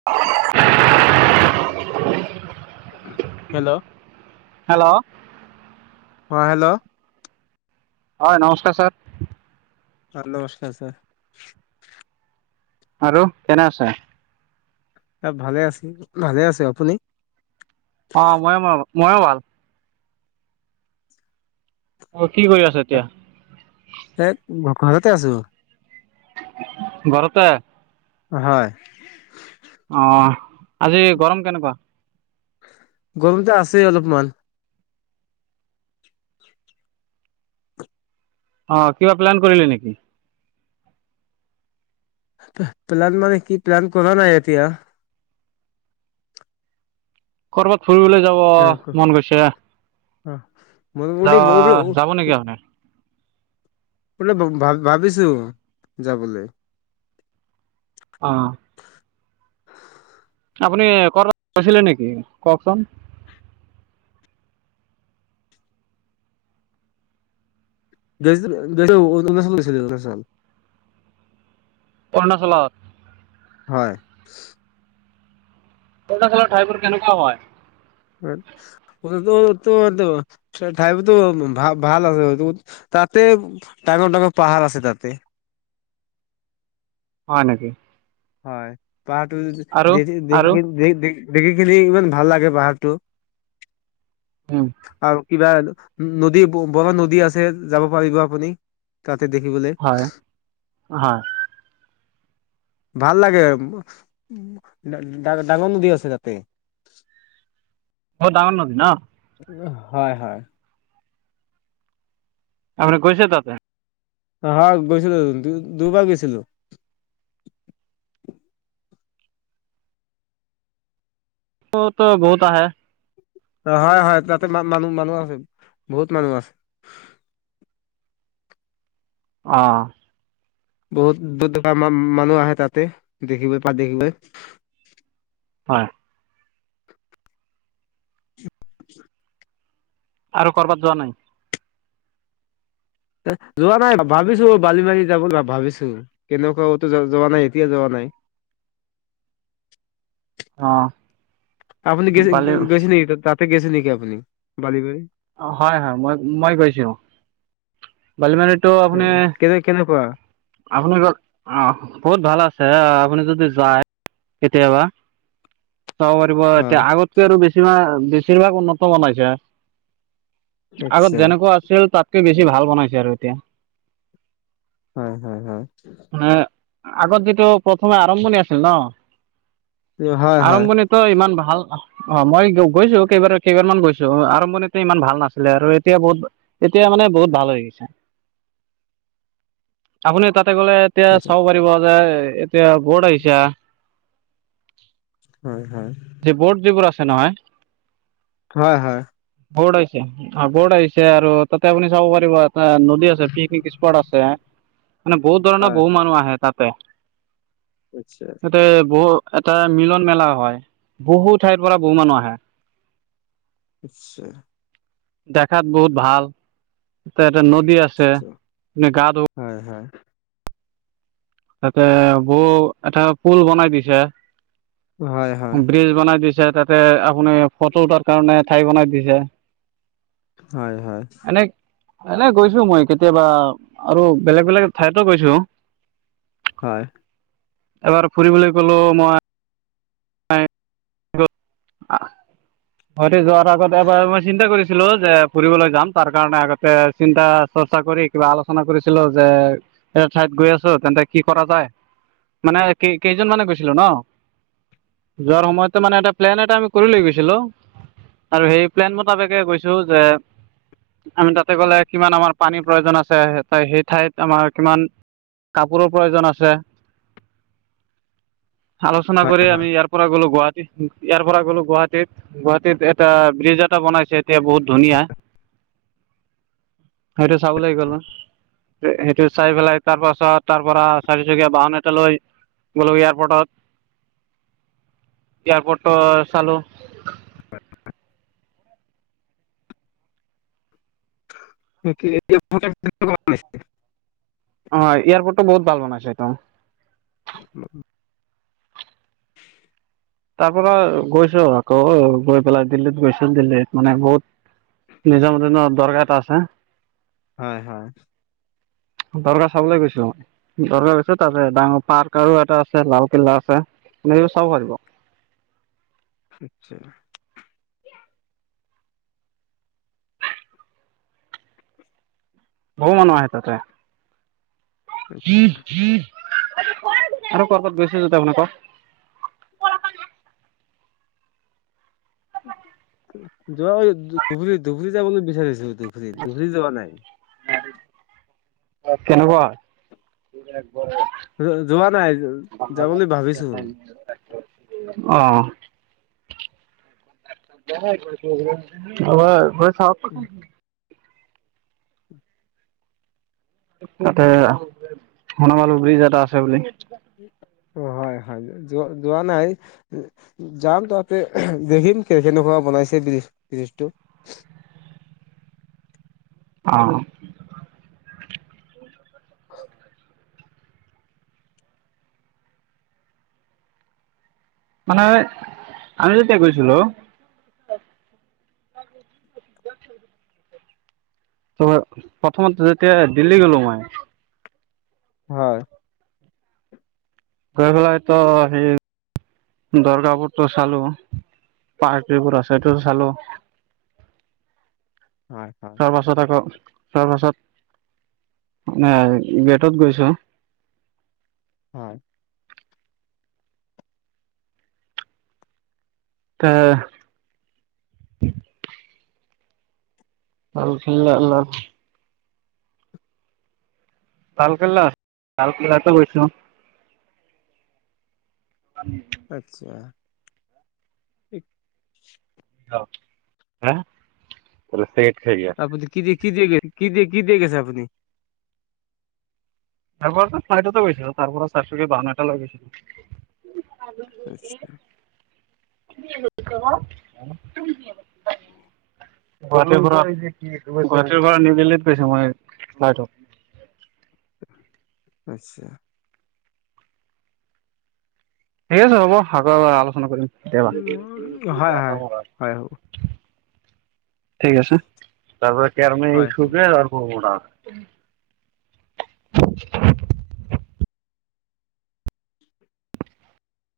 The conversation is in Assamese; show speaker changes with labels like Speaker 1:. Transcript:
Speaker 1: [inaudible]
Speaker 2: হেল্ল'
Speaker 1: হেল্ল'
Speaker 2: অঁ, হেল্ল'
Speaker 1: হয়, নমস্কাৰ ছাৰ!
Speaker 2: অ', নমস্কাৰ চাৰ।
Speaker 1: আৰু কেনে আছে?
Speaker 2: ভালে আছ ভালে আছে আপুনি।
Speaker 1: অ', ময়ো ম ময়ো ভাল। তই কি কৰি আছে।
Speaker 2: এই ঘৰতে আছো।
Speaker 1: ঘৰতে।
Speaker 2: হয়।
Speaker 1: অহ, আজি গৰম কেনেকুৱা?
Speaker 2: গৰম তো আছে অলপমান।
Speaker 1: অ', কিবা প্লেন কৰিলে নেকি।
Speaker 2: প্লান মানে কি প্লান কৰা নাই এতিয়া
Speaker 1: কৰ'বাত ফুৰিবলৈ যাব মন গৈছে।
Speaker 2: অ', মো ম [unintelligible]
Speaker 1: ক ননেকে আপুাৰ [inaudible]
Speaker 2: বোলে ভ ভাবিছোঁ যাবলৈ।
Speaker 1: অ'। আপোনি কৰবাত গেছিলে নেকি কওঁকচোন।
Speaker 2: যাইচো [unintelligible]
Speaker 1: অৰুণাচলত
Speaker 2: হয়।
Speaker 1: অৰুণাচলৰ ঠাইবোৰ কেনেকুৱা হয়।
Speaker 2: [unintelligible] ত ঠাইোৰতো ভ ভাল আছে তাতে [unintelligible] ডাঙৰ, ডাঙৰ পাহাৰ আছে তাতে।
Speaker 1: হয় নেকি।
Speaker 2: হয় পাহাৰটো
Speaker 1: আৰু
Speaker 2: দেখি,
Speaker 1: আৰু
Speaker 2: দেখি দে দেখ দেখি ইমান ভাল লাগে পাহাৰটো।
Speaker 1: উম।
Speaker 2: আৰু কিবা নদী বৰ নদী আছে যাব পাৰিব আপুনি। তাতে দেখিব যে
Speaker 1: হয় হয়।
Speaker 2: ভাল লাগে তা তাতে ডাঙৰ নদী আছে তাতে।
Speaker 1: বৰ ডাঙৰ নদী ন।
Speaker 2: হয়, হয়।
Speaker 1: আপুনি গৈছে তাতে।
Speaker 2: হয় গৈছিলোঁ দুবাৰ গৈছিলোঁ।
Speaker 1: বহুত আহে।
Speaker 2: অ', হয়, হয় তাতে ম মানুহ, মানুহ আছে বহুত মানুহ আছে।
Speaker 1: অ'।
Speaker 2: বহুত দূৰ দূৰা মানুহ আহে তাতে দেখিবলৈ পা দেখিবলৈ [unintelligible]
Speaker 1: হয়। আৰু ক'ৰবাত যোৱা নাই।
Speaker 2: যোৱা নাই ভাবিছোঁ বালি মাৰি যাব ভাবিছোঁ। তেনেকুৱা কতো যোৱা নাই এতিয়া যোৱা নাই।
Speaker 1: অ'।
Speaker 2: আপুনি
Speaker 1: বালি
Speaker 2: গেছি-গেছিলি তাতে গেছিল নেকি আপুনি? বালি বাৰি
Speaker 1: অঁ হয় হয় মই, মই গৈছো। বালিমাৰিটো
Speaker 2: উম কেনে কেনেকুৱা
Speaker 1: আপুনি বহুত ভাল আছে আপুনি যদি যায়, কেতিয়াবা। যাব পাৰিব
Speaker 2: হয়
Speaker 1: এতিয়া আগতকৈ আৰু বেছিভা-বেছিভাগ উন্নত বনাইছে। আগত
Speaker 2: আচ্ছা
Speaker 1: যেনেকুৱা আছিল তাতকৈ বেছি ভাল বনাইছে আৰু এতিয়া।
Speaker 2: হয় হয় হয়।
Speaker 1: আগত যিটো প্ৰথমে আৰম্ভণি আছিল
Speaker 2: হয় হয়
Speaker 1: ন-
Speaker 2: হয়
Speaker 1: আৰম্ভণিত ত ইমান ভাল- অ মই গৈছো কেইবাৰ কেইবাৰ মান গৈছো আৰম্ভণিত ইমান ভাল নাছিলে আৰু এতিয়া বহুত, এতিয়া মানে বহুত ভাল হৈ গৈছে। আপুনি তাতে গ'লে এতিয়া চাব পাৰিব যে এতিয়া বহুত আহিছা
Speaker 2: হয় হয়
Speaker 1: যে বৰ্ড যিবোৰ আছে নহয়
Speaker 2: হয় হয়।
Speaker 1: বহোত আইছে অ বত আহিছে আৰু তাতে আপুনি চাব পাৰিব এটা নদী আছে, পিকনিক স্পট আছে। মানে বহুত ধৰণৰ
Speaker 2: হয়
Speaker 1: বহু মানুহ আহে তাতে।
Speaker 2: নিশ্চয়
Speaker 1: ইয়াতে বহু এটা মিলন মেলা হয়, বহু ঠাইৰ পৰা বহু মানুহ আহে।
Speaker 2: আচ্ছা
Speaker 1: দেখাত বহুত ভাল। তাতে নদী আছে,
Speaker 2: আচ্ছা
Speaker 1: যে গা ধুব-
Speaker 2: হয় হয়।
Speaker 1: তাতে বৌ এটা পুল বনাই দিছে।
Speaker 2: হয় হয়
Speaker 1: ব্ৰিজ বনাই দিছে তাতে আপুনি ফটো উঠাৰ কাৰণে ঠাই বনাই দিছে।
Speaker 2: হয় হয়।
Speaker 1: এনে, এনে গৈছো মই কেতিয়াবা আৰু বেলেগ বেলেগ ঠাইতো গৈছো। [inaudible]
Speaker 2: হয়।
Speaker 1: এবাৰ ফুৰিবলে গলো মই [unintelligible] আ গুহাটী যোৱাৰ আগত এবাৰ মই চিন্তা কৰিছিলো যে ফুৰিবলৈ যাম তাৰ কাৰণে আগতে চিন্তা- চৰ্চা কৰি কিবা আলোচনা কৰিছিলো যে- এটা ঠাইত গৈ আছো তেন্তে কি কৰা যায় মানে কেই-কেইজন মানে গৈছিলো ন', যোৱাৰ সময়ত ত' মানে এটা প্লেন এটা আমি কৰি লৈ গৈছিলোঁ। আৰু সেই প্লেন মতাপেকে গৈছোঁ যে আমি তাতে গ'লে কিমান আমাৰ পানীৰ প্ৰয়োজন আছে, সেই ঠাইত আমাৰ কিমান কাপোৰৰ প্ৰয়োজন আছে আলোচনা
Speaker 2: হয়
Speaker 1: কৰি
Speaker 2: হয়
Speaker 1: আমি ইয়াৰ পৰা গ'লো গুৱাহাটী ইয়াৰ পৰা গলো গুৱাহাটীত, গুৱাহাটীত এটা ব্ৰিজ এটা বনাইছে এতিয়া বহুত ধুনীয়া। সেইটো চাবলে গলো। সেইটো চাই পেলাই তাৰ পাছত- তাৰ পৰা চাৰিচকীয়া বাহন এটা লৈ বোলো এয়াৰপৰ্টত- এয়াৰপ'ৰ্টো চালো।
Speaker 2: [unintelligible] [unintelligible]
Speaker 1: অ এয়াৰপৰ্ট টো বহুত ভাল বনাইছে এইটো
Speaker 2: উম উম
Speaker 1: তাৰ পৰা গৈছো আকৌ গৈ পেলাই দিল্লীত গৈছো দিল্লীত মানে বহুত নিজৰ মতে ন দৰকাৰ এটা আছে।
Speaker 2: হয় হয়।
Speaker 1: দৰকাৰ চাবলৈ গৈছ দৰকাৰছে তাৰ ডাঙৰ পাৰ্ক আৰু এটা আছে লালকিল্লা আছে এনেকে চাব পৰিব
Speaker 2: আচ্চা
Speaker 1: বহু মানুহ আহে তাতে
Speaker 2: আচ্ছা
Speaker 1: আৰু কৰ'বাত গৈছে য ত আপোনালোক
Speaker 2: যোৱা ধবুৰী ধুবুৰী যাবলৈ বিচাৰিছো ধুবুৰীত ধুবুৰীত যাবা নাই।
Speaker 1: কেনেকুৱা
Speaker 2: যোৱা নাই যাম বুলি ভাবিছো মই।
Speaker 1: আহ এবাৰ গৈ চাওক।
Speaker 2: উম
Speaker 1: তাতে সুনা পালু বিজ এটা আছে বুলি।
Speaker 2: হয় হয় যোৱা যোৱা নাই যাম তাতে দেখিম কে কেনেকুৱা বনাইছে বিজ ব্ৰীজটো।
Speaker 1: অ
Speaker 2: [inaudible]
Speaker 1: মানে আমি যেতিয়া গৈছিলো। [inaudible] ত' প্ৰথমত যেতিয়া দিল্লী গ'লো মই
Speaker 2: হয়
Speaker 1: গৈ পেলাইটো সেই দৰগা বোৰতো চালো পাৰ্টিবোৰ আছে সটো চালো
Speaker 2: হয় হয়।
Speaker 1: তাৰপাছত আকৌ তাপাছত পাছত মানে গেটত গৈছোঁ।
Speaker 2: হয়
Speaker 1: তে লালকিল্লা লাত লালকিল্লা লালকিল্লাতো গৈছো
Speaker 2: আচ্ছা
Speaker 1: [unintelligible]
Speaker 2: আপুনি কি দ কি দিয়ে গৈছে কি দিয়ে গৈছে আপুনি
Speaker 1: তাৰ পৰা চাইদতে গৈছিলো তাৰ পৰা চাৰি চুকিয়া বাহন এটা লৈ গৈছিলো।
Speaker 2: আচ্ছা
Speaker 1: [unintelligible]
Speaker 2: উ
Speaker 1: গুৱাহাটীৰ পৰা গুৱাহাটীৰ পৰা নিউ দিল্লীত গৈছো মই ফ্লাইটত
Speaker 2: আত্ছা
Speaker 1: ঠিক আছে হ'ব আকৌ এবাৰ আলোচনা কৰিম কেতিয়াবা
Speaker 2: উম, হয় হয় হয়
Speaker 1: ঠিক আছে তাৰপ কেৰমি
Speaker 2: হয় হয়।
Speaker 1: শুকে তাৰপ উ